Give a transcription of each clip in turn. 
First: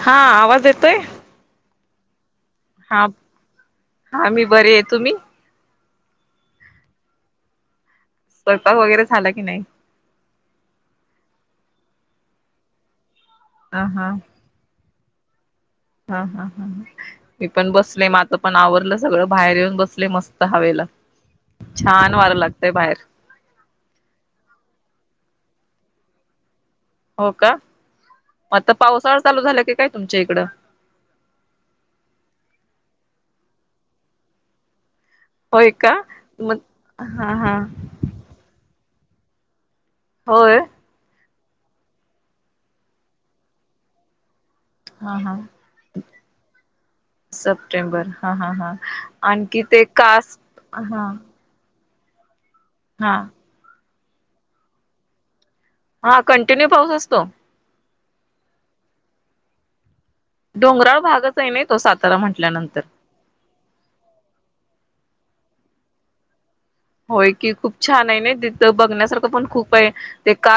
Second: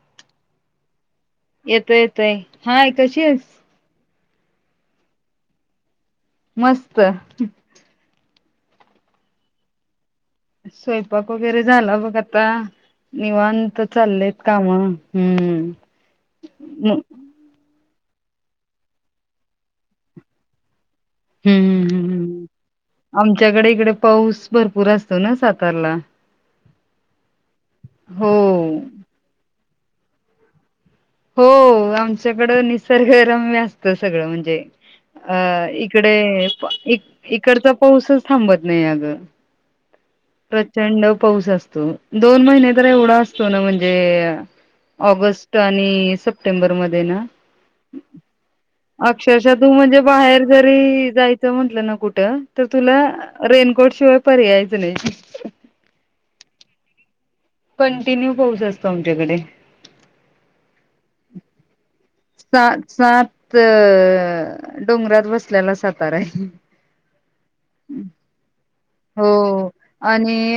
हा आवाज येत तर येतो येतोय हाय कशी आहेस आ मी बरे आहे तुम्ही मस्त स्वयंपाक वगैरे झाला की नाही. स्वयंपाक वगैरे झाला बघ आता. निवांत हा हा चालेत काम. हम्म. हा हा हा हम्म मी पण बस नाही माझ पण आवरलं सगळं बाहेर येऊन बसले मस्त हवेला. छान हम्म वारं लागतय बाहेर ह आमच्याकडे इकडे पाऊस भरपूर असतो ना सात कला, हो का आता पावसाळ चालू झालं की काय? तुमच्या इकडं, हो आमच्याकडं निसर्ग रम्य असत सगळं म्हणजे, अ होय का इकडे मग हा हा इकडचा पाऊसच थांबत नाही अ ह, होय प्रचंड. पाऊस असतो. दोन महिने तर एवढा असतो ना म्हणजे, हा हा ऑगस्ट आणि सप्टेंबर मध्ये ना, सप्टेंबर हा हा हा अक्षरशा आणखी तु ते म्हणजे कास बाहेर हा जरी जायच म्हटलं न, कुठं? तर तुला हा रेनकोट, शिवाय पर्यायचं नाही. हा कंटिन्यू पाऊस असतो. कंटिन्यू पाऊस असतो आमच्याकडे. डोंगराळ भागच आय ना ते, सा सा सात डोंगरात बसलेला सातारा हाय. होय की, खूप छान आहे नि तिथं बघण्यासा हो आणि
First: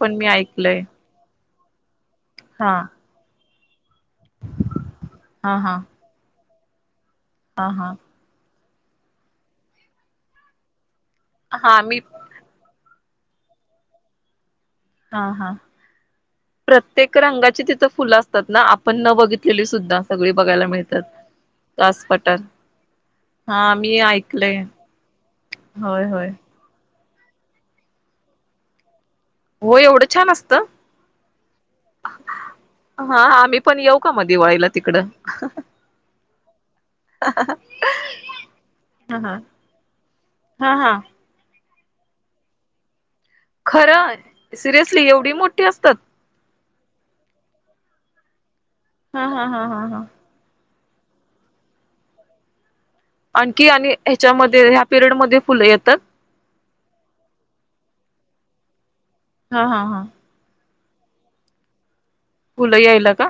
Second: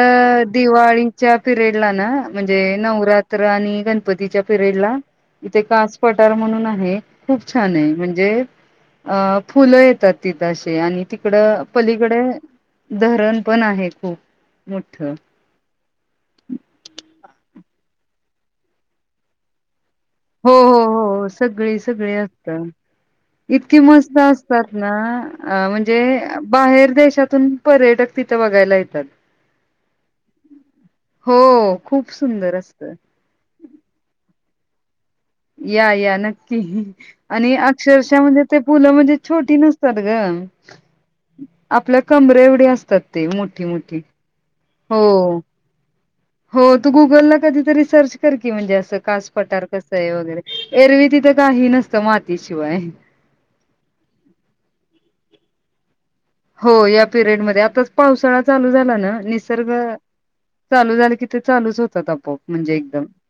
पण मी ऐकलंय दिवाळीच्या पिरेडला ना म्हणजे हा नवरात त्र आणि गण पतीच्या पिरेड ला हा इथे हा कास पटार म्हणून आ हे खूप हा छान ये हा म्हणजे अ फुलं येतात तिथं अशीे आणि तिकड हा मी पलीकडे धरण पण आहे खूप मोठ हो हा हा प्रत्येक रंगाची ति त फुलं असतात ना, आपण न बघितलेली सुद्धा सगळी हो बघायला हो मिळतात हो हो सगळी कास सगळी पठार असत हा इतकी मी मस्त ऐकलंय असतात ना अ म्हणजे होय होय बाहेर देश त्यातून पर्यटक तिथं बघायला येतात. हो एवढं छान असत? हो खूप सुंदर असतं हा आम्ही पण येऊ का म दिवाळीला तिकडं या या नक्की आणि अक्षरशः म्हणजे ते फुलं ह म्हणजे ह छोटी नसतात ग हा हा आपल्या कंबरे एवढी असतात. ते मोठी मोठी खरं हो सिरियसली एवढी मोठी असतात? हो तू गुगलला कधीतरी सर्च कर की म्हणजे असं ह कास ह पटार ह ह कसंय वगैरे एरवी तिथं काही नसतं माती शिवाय आणखी आणि ह्यच्यामध्ये ह्या पिरियड मध्ये फुलं येतात? हो या पिरियडमध्ये आताच पावसाळा चालू झाला ना हा निसर्ग हा हा चालू झालं की ते चालूच होत आव पोप म्हणजे फुलं एकदम यायला का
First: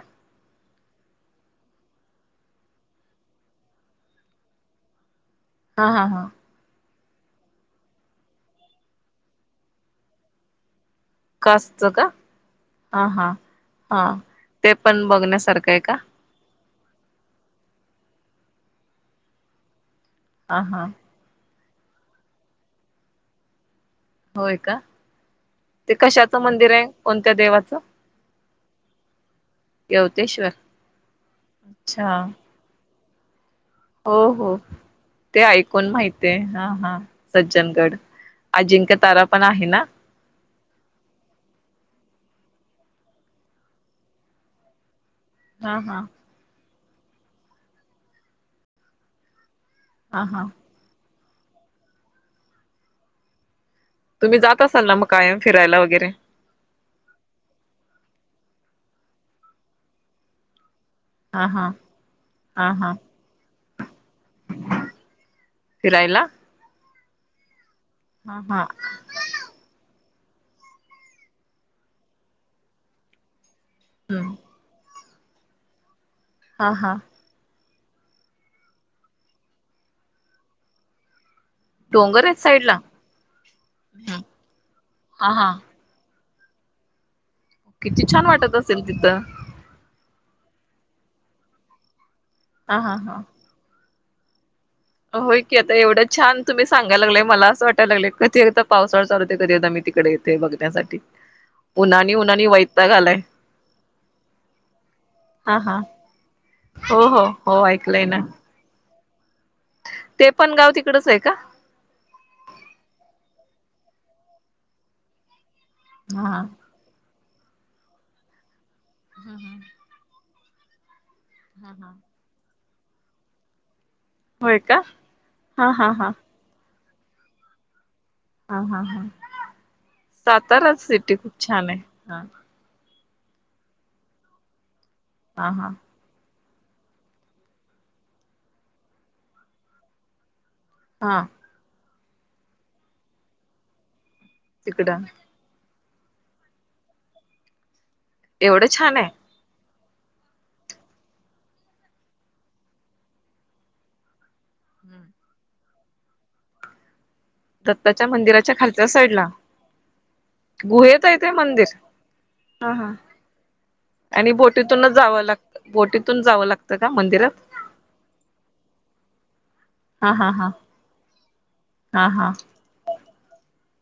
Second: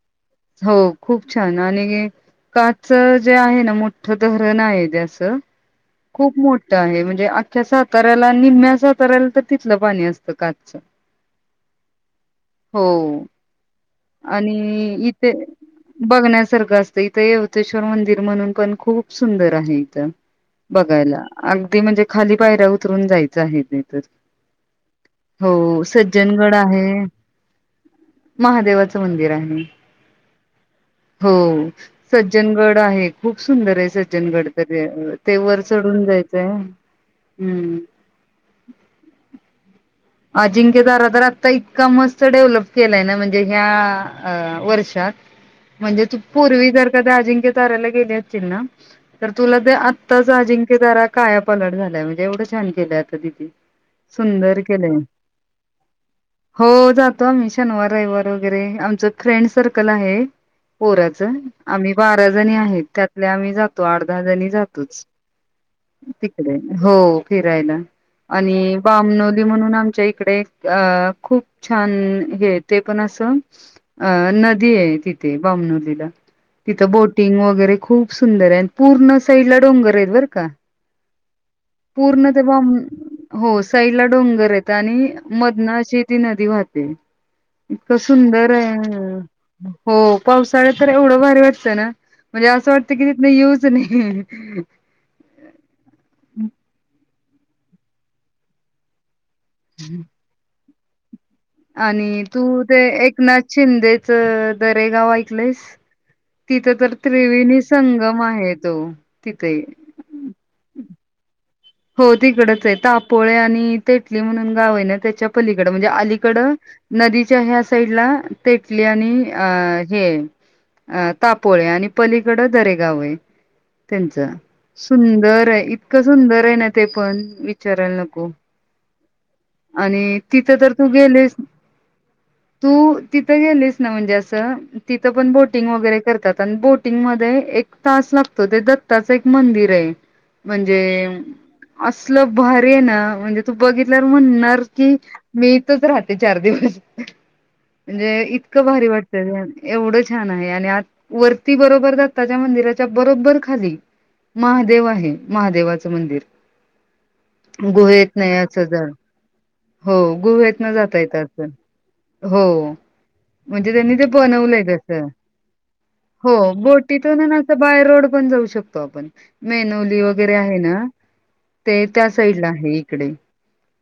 हो खूप छान आणि काच जे आहे ना मोठं धरण आहे. जे असं हा हा हा खूप मोठं आहे म्हण जे आख्या सात ऱ्याला निम्म्या साताऱ्याला तर तिथलं पाणी असतं कासचं कास च का आ हा हा ते आणि पण इथे बघण्यासारखं आहे का बघण्यासारखं अस इथं यवतेश्वर मंदिर म्हणून पण खूप सुंदर आहे इथं हा हा बघायला अन ते म्हणजे खाली पायऱ्या उतरून जायचं आहे ते तर. होय का? हो ते कशाचं सज्जनगड मंदिर आहे कोणत्या देवाचं? महादेवा मंदिर आहे. यवतेश्वर हो अच्छा सज्जनगड आहे. खूप सुंदर आहे हो सज्जनगड हो तर ते वर ऐकून चढून माहित आहे. जायचंय. हा हा हम्म सज्जनगड अजिंक्य तारा पण आहे ना अजिंक्यतारा तर आता इतका मस्त डेव्हलप केलाय ना म्हणजे ह्या वर्षात हा हा म्हणजे तू पूर्वी जर अजिंक्यताराला गेले असशील ना तर तुला ते आत्ता हा हा अजिंक्यतारा काया पालट झालाय म्हणजे एवढं छान केलंय आता तिथे. तुम्ही सुंदर जात असाल ना केलंय मग कायम फिरायला वगैरे हो जातो आम्ही शनवार रयवार. वगैरे, आमचं फ्रेंड सर्कल आहे. पोराच, हा हा आम्ही बारा जणी हा आहेत. हा त्यातल्या आम्ही जात. तो आठ दहा जणी जातोच. फिरायला तिकडे हो फिरायला. हा हा आणि बामनोन आमच्या इकडे अ खूप छान हे ते पण असं अ हम्म नदी आहे तित ते बमनुलीला हा तिथं हा बोटिंग वगैरे खूप सुंदर आहे आणि पूर्ण साईड ला डोंगर आहेत बरं का. डोंगर पूर्ण आहेत तेव्हा साईड ला हो साईडला डोंगर हाईत आणि हा हा मदन अशी ती नदी वाहते. इतकं किती छान सुंदर वाटत असेल आहे. तिथं. हो पावसाळ्यात तर एवढं भारी वाटतं ना म्हणजे असं वाटतं कि तिथंन येऊच नये. [unintelligible] हो की आता एवढं छान तुम्ही सांगायला लागलाय मला असं वाटायलागलय कधी एकदा पावसाळा चालू ते कधी एकदा मी तिकडे इथे बघण्यासाठी ते. आणि तू ते एकनाथ शिंदेच दरेगाव हा ऐकलस? हा. तिथं तर हो हो त्रिवेणी हो ऐकलंय ना संगम आहे त हो. ते पण गाव तिकडच आहे का? हो तिकडच आहे तापोळे आणि तेटली म्हणून गाव आहे ना त्याच्या पलीकड म्हणजे अलीकड हा. नदी त्या हा साईडला ते कले आणि अ हे अ. तापोळे आणि पलीकडं दरेक जावेय त्यांच होय का सुंदर आहे हा हा इतकं हा. सुंदर ते पण विचारायला न हा हा हा. आणि तिथ तर सातारा तू सिटी खूप गेलेस छान आहे. हा तू तिथं गेलेच ना म्हणजे असं तिथं पण हा बोटिंग हा. वगैरे करतात बोटिंग मध्ये एक तास लागतो ते दत्ताचं एक मंदिर आहे म्हणजे हा असलं भर ना म्हणजे तू बघितलं नरकी तिकडं मी च राहते चार दिवस म्हणजे इतकं एवढं भारी छान आहे. वाटतं एवढं छान आहे आणि आ वरती बरोबर दत्ताच्या मंदिराच्या बरोबर खाली महादेव आहे महादेवाचा मंदिर गुहेत दत्ताच्या नाही मंदिराच्या अस ज खालच्या साईडला हो गुहेत ना जात येत आहे ते अस मंदिर. हो हा हा. म्हणजे त्यांनी ते आणि बनवलंयस बोटीतूनच जावं लागत बोटीतून हो जावं लागतं का बोटीतून मंदिरात बाय रोड पण जाऊ शकतो आपण मेनवली हा हा वगैरे हा आहे ना ते हा त्या हा साईडला आहे इकडे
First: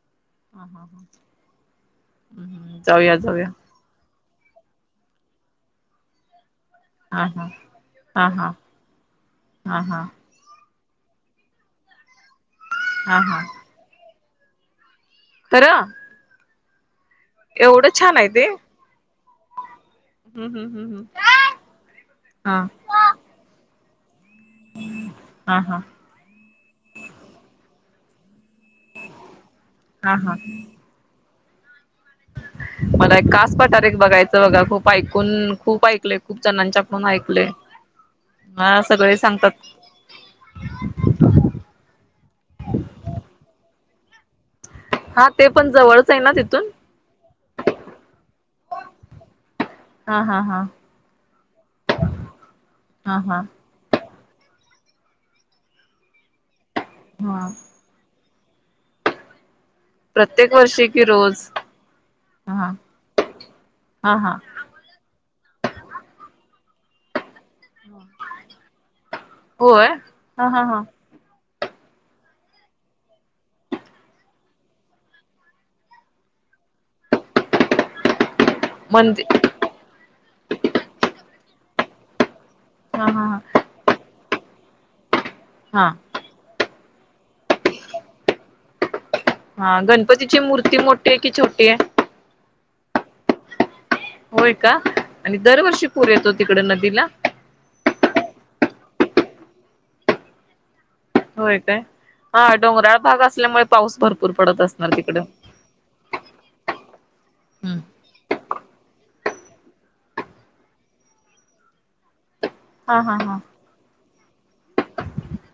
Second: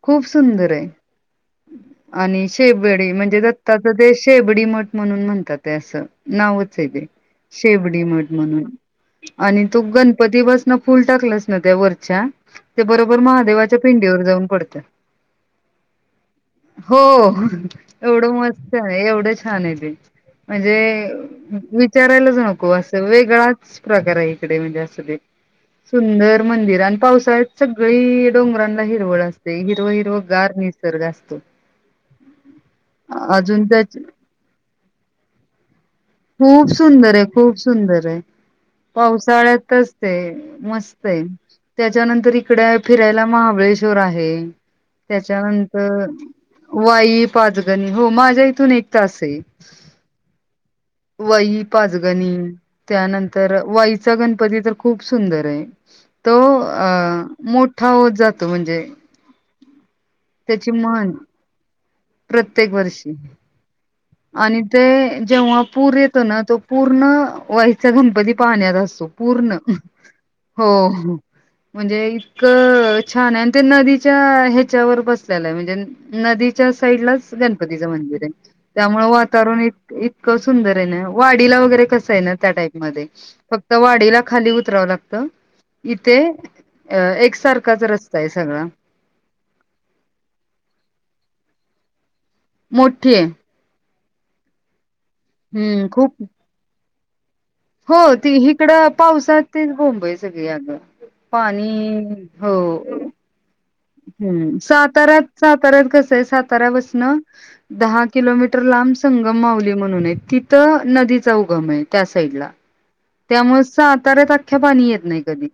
खूप हा सुंदर हा आहे ह आणि शेववेडी जाऊया म्हणजे जाऊया दत्ताचा देश बडीमट म्हणून म्हणतात अस ना हा हा शेवडी हा मठ हा म्हणून आणि हा तो हा गणपती बस फुल टाकलंच न त्यावरर अच्छा ते बरोबर हा महादेवाच्या पिंडी व जाऊन पडतं तरं हो एवढं मस्त आहे एवढंच छान नाही हम् हम् म्हणजे हम् हम् विचारायलाच हा नको असं वेगळाच प्रकार आहे म हा हा सगळी डोंगरांना हिरवळ असते हिरव हा हिरव हा गार निसर्ग असतो मला एक कास अजून पटारे त्याच एक बघायचं बघा खूप ऐकून खूप ऐक खूप सुंदर आहे खूप सुंदर आहे हा सगळे सांगतात पावसाळ्यातच मस्त आहे त्याच्यानंतर इकडे फिरायला महाबळेश् श्वर आहे. हा ते पण त्याच्यानंतर जवळच आहे ना तिथून वाई पाचगणी हो माझ्या इथून एक तास आहे हा हा हा वाई पाजगणी हा हा त्यानंतर वाई चा गणपती तर खूप सुंदर आहे तो अ हा मोठा होत जात तो म्हणजे प्रत्येक त्याची वर्षी की म्हण रोज. प्रत्येक हा वर्षी हा हा आणि ते जेव्हा पूर येतो ना तो पूर्ण वईचा गणपती पाहण्यात असतो पूर्ण होय हा हा हो हा म्हणजे इतकं छान आहे आणि ते नदीच्या ह्याच्यावर बसलेला आहे म्हणजे नदीच्या साईडलाच गणपतीचं मंदिर आहे. त्यामुळे मंदिर वातावरण इ इतकं सुंदर आहे ना वाडीला वगैरे कसं [unintelligible] ना त्या टाईप हा मध्ये हा हा फक्त वाडीला खाली ला [unintelligible] हा इथे अ एकसारखाच रस्ता आहे सगळा हा गणपतीची मूर्ती मोठी आहे कि छोटी आहे मोठीये होय का आणि दरवर्षी पूर खूप येतो तिकड नदीला हो ती हिकडं पावसात ते बोंब सगळी आग होय काय हा डोंगराळ भाग असल्यामुळे पाऊस भरपूर हम्म पडत असणार तिकड साताऱ्यात साताऱ्यात कसंय साताऱ्या पासन बसणं हा दहा किलोमीटर लांब संगम माउली म्हणून आहे तिथं नदीचा उगम आहे त्या साईड ला हा हा त्यामुळे सा त [unintelligible] अ्ख्या पाणी येत नाही कधी,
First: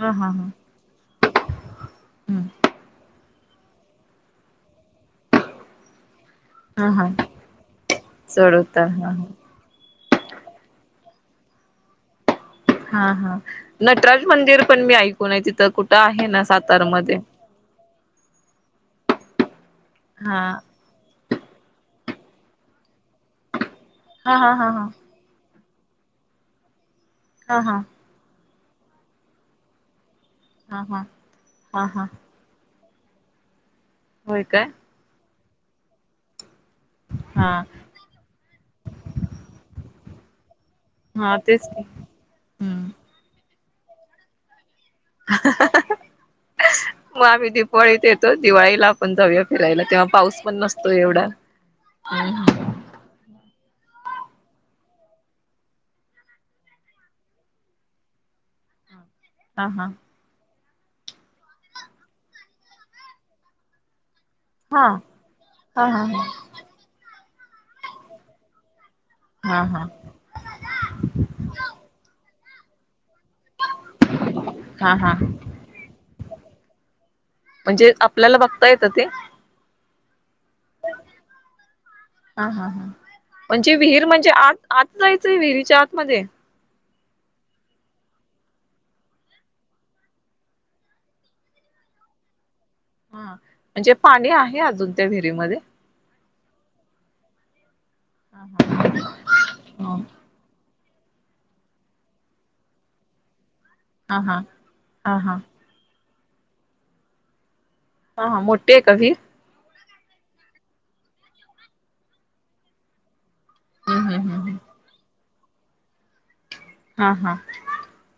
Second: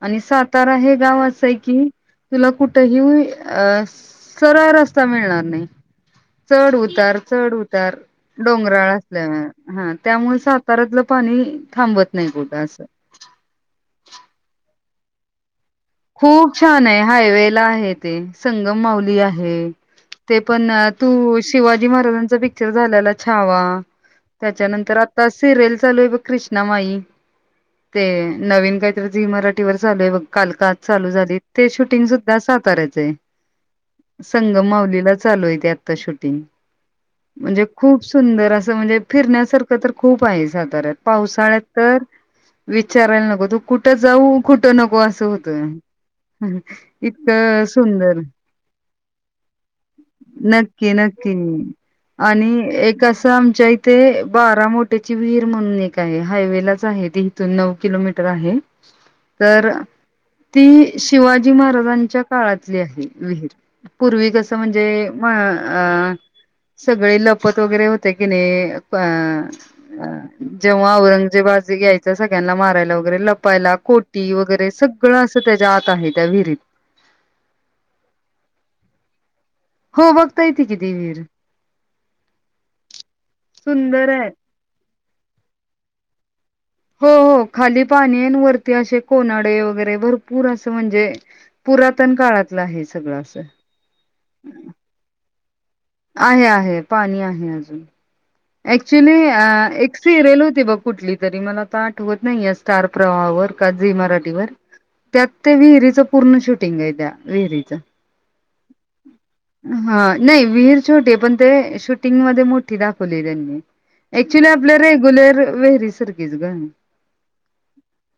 हा आणि हा सातारा हे गावा. सयकी [unintelligible] हा तुला कुठेही. [unintelligible] अ सरळ रस्ता मिळणार नाही. चढ हा हा उतार चढ उतार चढ उतार डोंगराळ हा असल्यावर हा. त्यामुळे साताऱ्यातलं पाणी. थांबत नाही. बोल. हा हा नटराज मंदिर. ण मी ऐकय तिथं. आहे ना खूप छान आहे सातारमध्ये हायवे ला आहेत. ते संगम माउली आहे. ते हा पण तू शिवाजी महाराजां. ् झा [unintelligible] छावा हा हा हा हा त्याच्यानंतर आता सिरिल. चालो इ कृसना माई. हा हा. नवीन काहीतरी, झी मराठीवर झालय बघ, काल का हा हा चालू झाली, ते हा हा शूटिंग सुद्धा साताऱ्यात. ते. [unintelligible] होय संग काय मावलीला. चालू आहे ते आता शूटिंग. हा म्हणजे खूप सुंदर असं, म्हणजे फिरण्यासारखं तर. खूप आहे जात. हा पावसाळ्यात तेच की तर हम्म विचारायला नको तू. कुठं जाऊ कुठ. नकोवास. मग आम्ही इतक दिपावळीत सुंदर येतो दिवाळीला आपण जाऊया फिरायला तेव्हा पाऊस पण नसतो नक्की एवढा. नक्की, हा हा आणि एक असं आमच्या इथे बाराम ्याची विहीर म्हणून एक आहे, हायवे लाच आहे त इथून नऊ किलोमीटर आहे. तर. हा ती शिवाजी महाराजांच्या काळातली आहे विहीर. पूर्वी कसं हा म्हणजे, मळा हा अ आ सगळे लप मोपत वगैरे होते की नाही. हा हा अ जेव्हा औरंगजेबाजे घ्यायचं सग. त्यांना मारयला लावतो लपायला कोटी वगैरे सग हा हा सगळं असं त्याच्या आत आहे त्या विहिरीत म्हणजे आपल्याला बघता येतं ते हो बघता येते किती वर हा हा हा म्हणजे विहीर सुंदर आहे. म्हणजे आ आत जायचं विहिरीच्या आतमध्येध्ये हो हो खाली पाणी आहे वरती असे कोन्हाळे वगैरे भरपूर असं म्हणजे पुरातन काळात हा म्हणजे पाणी आहे अजून त्या विहिरीमध्ये आहे आहे पाणी आहे अजून हा क्च्युली हा एक सिरीयल होती बघ कुठली तरी मला तर आठवत नाही या स्टार प्रवाहावर हा हा मराठीवर हा हा त्यात विहिरीच पूर्ण शूटिंग आहे त्या विहिरीच हा हा मोठे आहे का विहीर हा नाही विहीर छोटी पण ते शूटिंगमध्येध्ये मोठी दाखवली त्यांनी हम्म हम्म हम्म क्च्युली हम्म आपल्या रेग्युलर विहिरीसारखीच ग हा हा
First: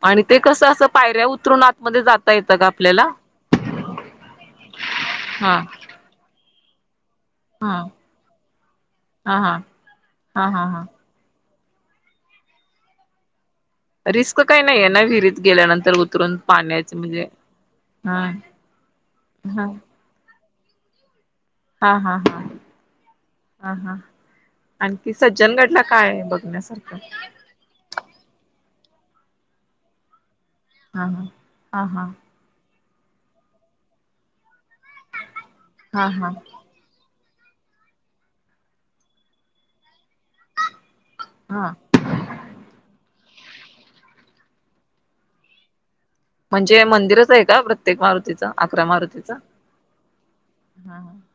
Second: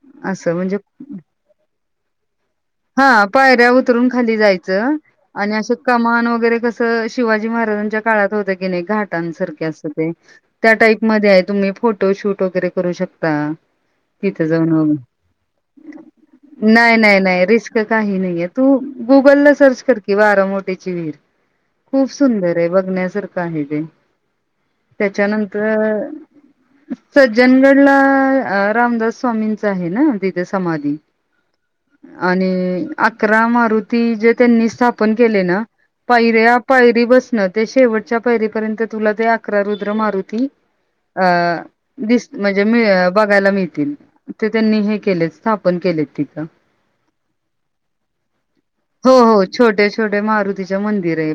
आणि ते असं कस म्हणजे अस पायऱ्या उतरून आतमध्ये जाता येतं का आपल्याला? हा पायऱ्या उतरून खाली जायचं आणि हा अस कमान वगैरे कसं शिवाजी हा हा महाराजांच्या काळात होत की नाही हा घाटांसारखे हा अस ते हा त्या हा टाईप म आहे तुम्ही फोटोशूट वगैरे करू शकता रिस्क तिथे काही नाहीये जाऊन ना विहिरीत गेल्यानंतर उतरून पाण्याचे नाही नाही म्हणजे नाही रिस्क काही हा नाहीये तू गुगलला हा सर्च कर किंवा खरा मोठीची वीर हा खूप हा हा सुंदर आहे बघण्यासारखं आहे हा ते हा आणखी सज्जनगडला त्याच्यानंतर काय आहे बघण्यासारखं सज्जनगडला अ रामदास स्वामींचा आहे ना तिथे समाधी हा हा हा हा. आणि अकरा मारुती जे त्यांनी स्थापन केले ना हा हा पायऱ्या पायरी बस ते शेवटच्या पहिरीपर्यंत तुला ते अकरा रुद्र मारुती अ हा दिस म्हणजे मी बघायला मिळतील ते त्यांनी हे केलेत स्थापन केलेत तिथं म्हणजे मंदि खरंच आहे का प्रत्येक मारुतीचा हो हो छोटे छोटे मारुतीचे मंदिर आहे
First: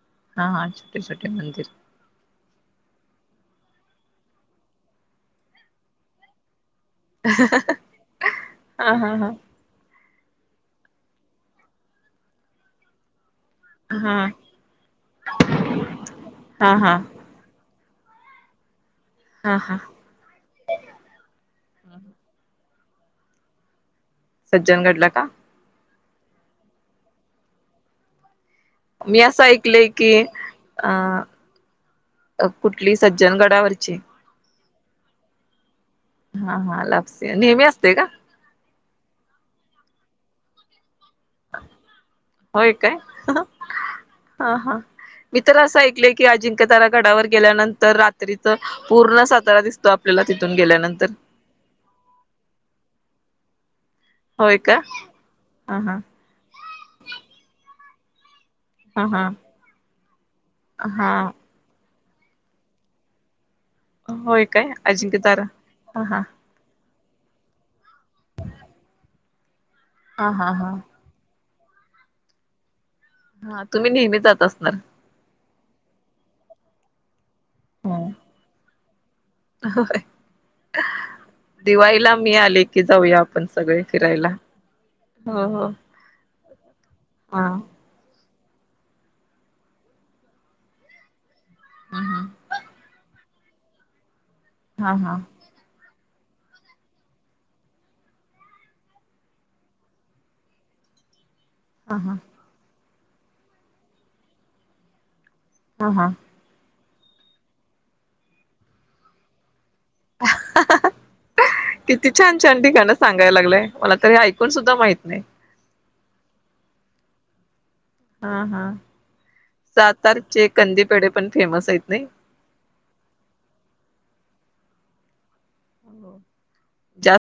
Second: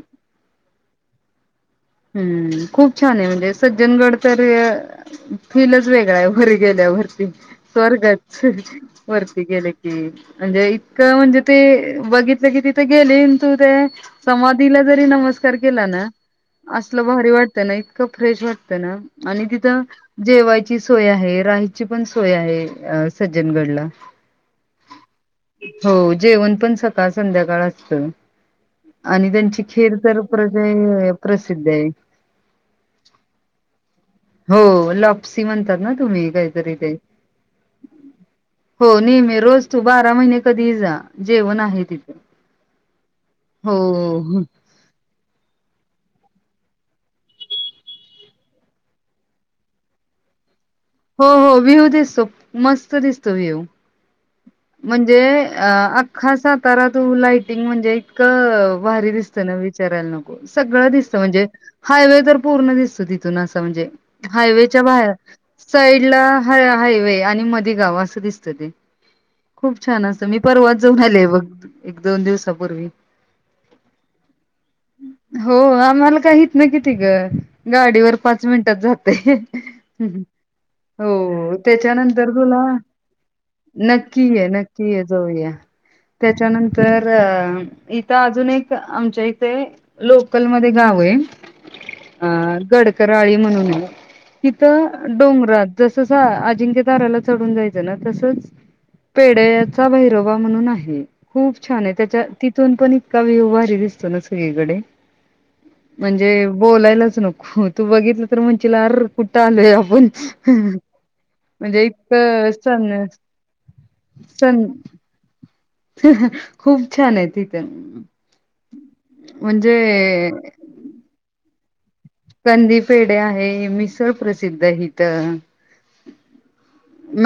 हम्म खूप छान आहे म्हणजे सज्जनगड तर अ फिलच वेगळा आहे हो खरं इथं गेल्यावरती स्वर्गच हा हा हा वरती गेल की म्हणजे ते इतकं म्हणजे ते बघितलं की तिथं गेले न तू ते हा समाधीला जरी नमस्कार केला ना हा हा असलं भारी वाटत ना इतक खूप फ्रेश वाटत ना आणि हा हा तिथं जेवायची सोय आहे रायची पण सोय आहे. अ सज्जनगडला सज्जनगडला का? हो जेवण पण सकाळ संध्याकाळ असत. मी असं ऐकलेय की प्रसिद्ध आहे अ कुठली सज्जन गडावरची हो लॉप्सी म्हणतात ना तुम्ही हा काहीतरी हा ते लाप्सी नेहमी असतय का. हो नेहमी रोज तू बारा महिने कधीही जा जेवण आहे तिथे होय काय हो हा हा मी तर असं ऐकलय की अजिंक्यतारा गडावर गेल्यानंतर रात्रीच पूर्ण सातारा दिसतो आपल्याला तिथून गेल्या न हो हो व्ह्यू दिसतो, मस्त दिसतो व्ह्यू होय का म्हणजे... अ ह आख्खा सातारा तू लाइटिंग म्हणजे क अ हा भारी ह दिसत ना विचारायला नको हा सगळं दिसत हा म्हणजे हायवे तर पूर्ण दिसतो तिथून अस. म्हणजे होय काय हायवेच्या बाहेर अजिंक्य तारा हा हा साईडला हाय हायवे ते आणि मध्ये गाव असं दिसत ते खूप छान असतं हा मी हा हा परवाच जाऊन आलेय बघ एकदोन दिवसापूर्वी हा. तुम्ही नेहमी जात असणार हो आम्हाला काय हितनं किती ग ह गाडीवर पाच मिनटात जातो [inaudible] हो दिवाळीला त्याच्यानंतर मी तुला आले की जाऊया आपण सगळे नक्की फिरायला ये नक्की ये हो जाऊया हो त्याच्यानंतर हा इथं अजून एक आमच्या इथे लोकल मध्ये गाव आहे हा हा अ गडकरी काळी म्हणूनून आहे तिथ हा हा डोंगरात जस तसं अजिंक्यदाराला चढून जायचं ना तसंच पेडयाचा भैरोबा म्हणून आहे खूप छान आहे हा त्याच्या तिथून पण विव भारी दिसतो ना सगळीकडे हा हा म्हणजे बोलायला तू बघितलं तर म्हण अर कुठं आलोय म्हणजे किती छान इतक छान ठिकाणं सांगण्यासारख सांगायला मला तरी ऐकून सुद्धा माहत नाही खूप छान आहे ति हा हा म्हणजे सातारचे कंदीपेडे पण फेमस आहेत नाही कंदीफेडे आहे मिसळ प्रसिद्ध हित हो जास्त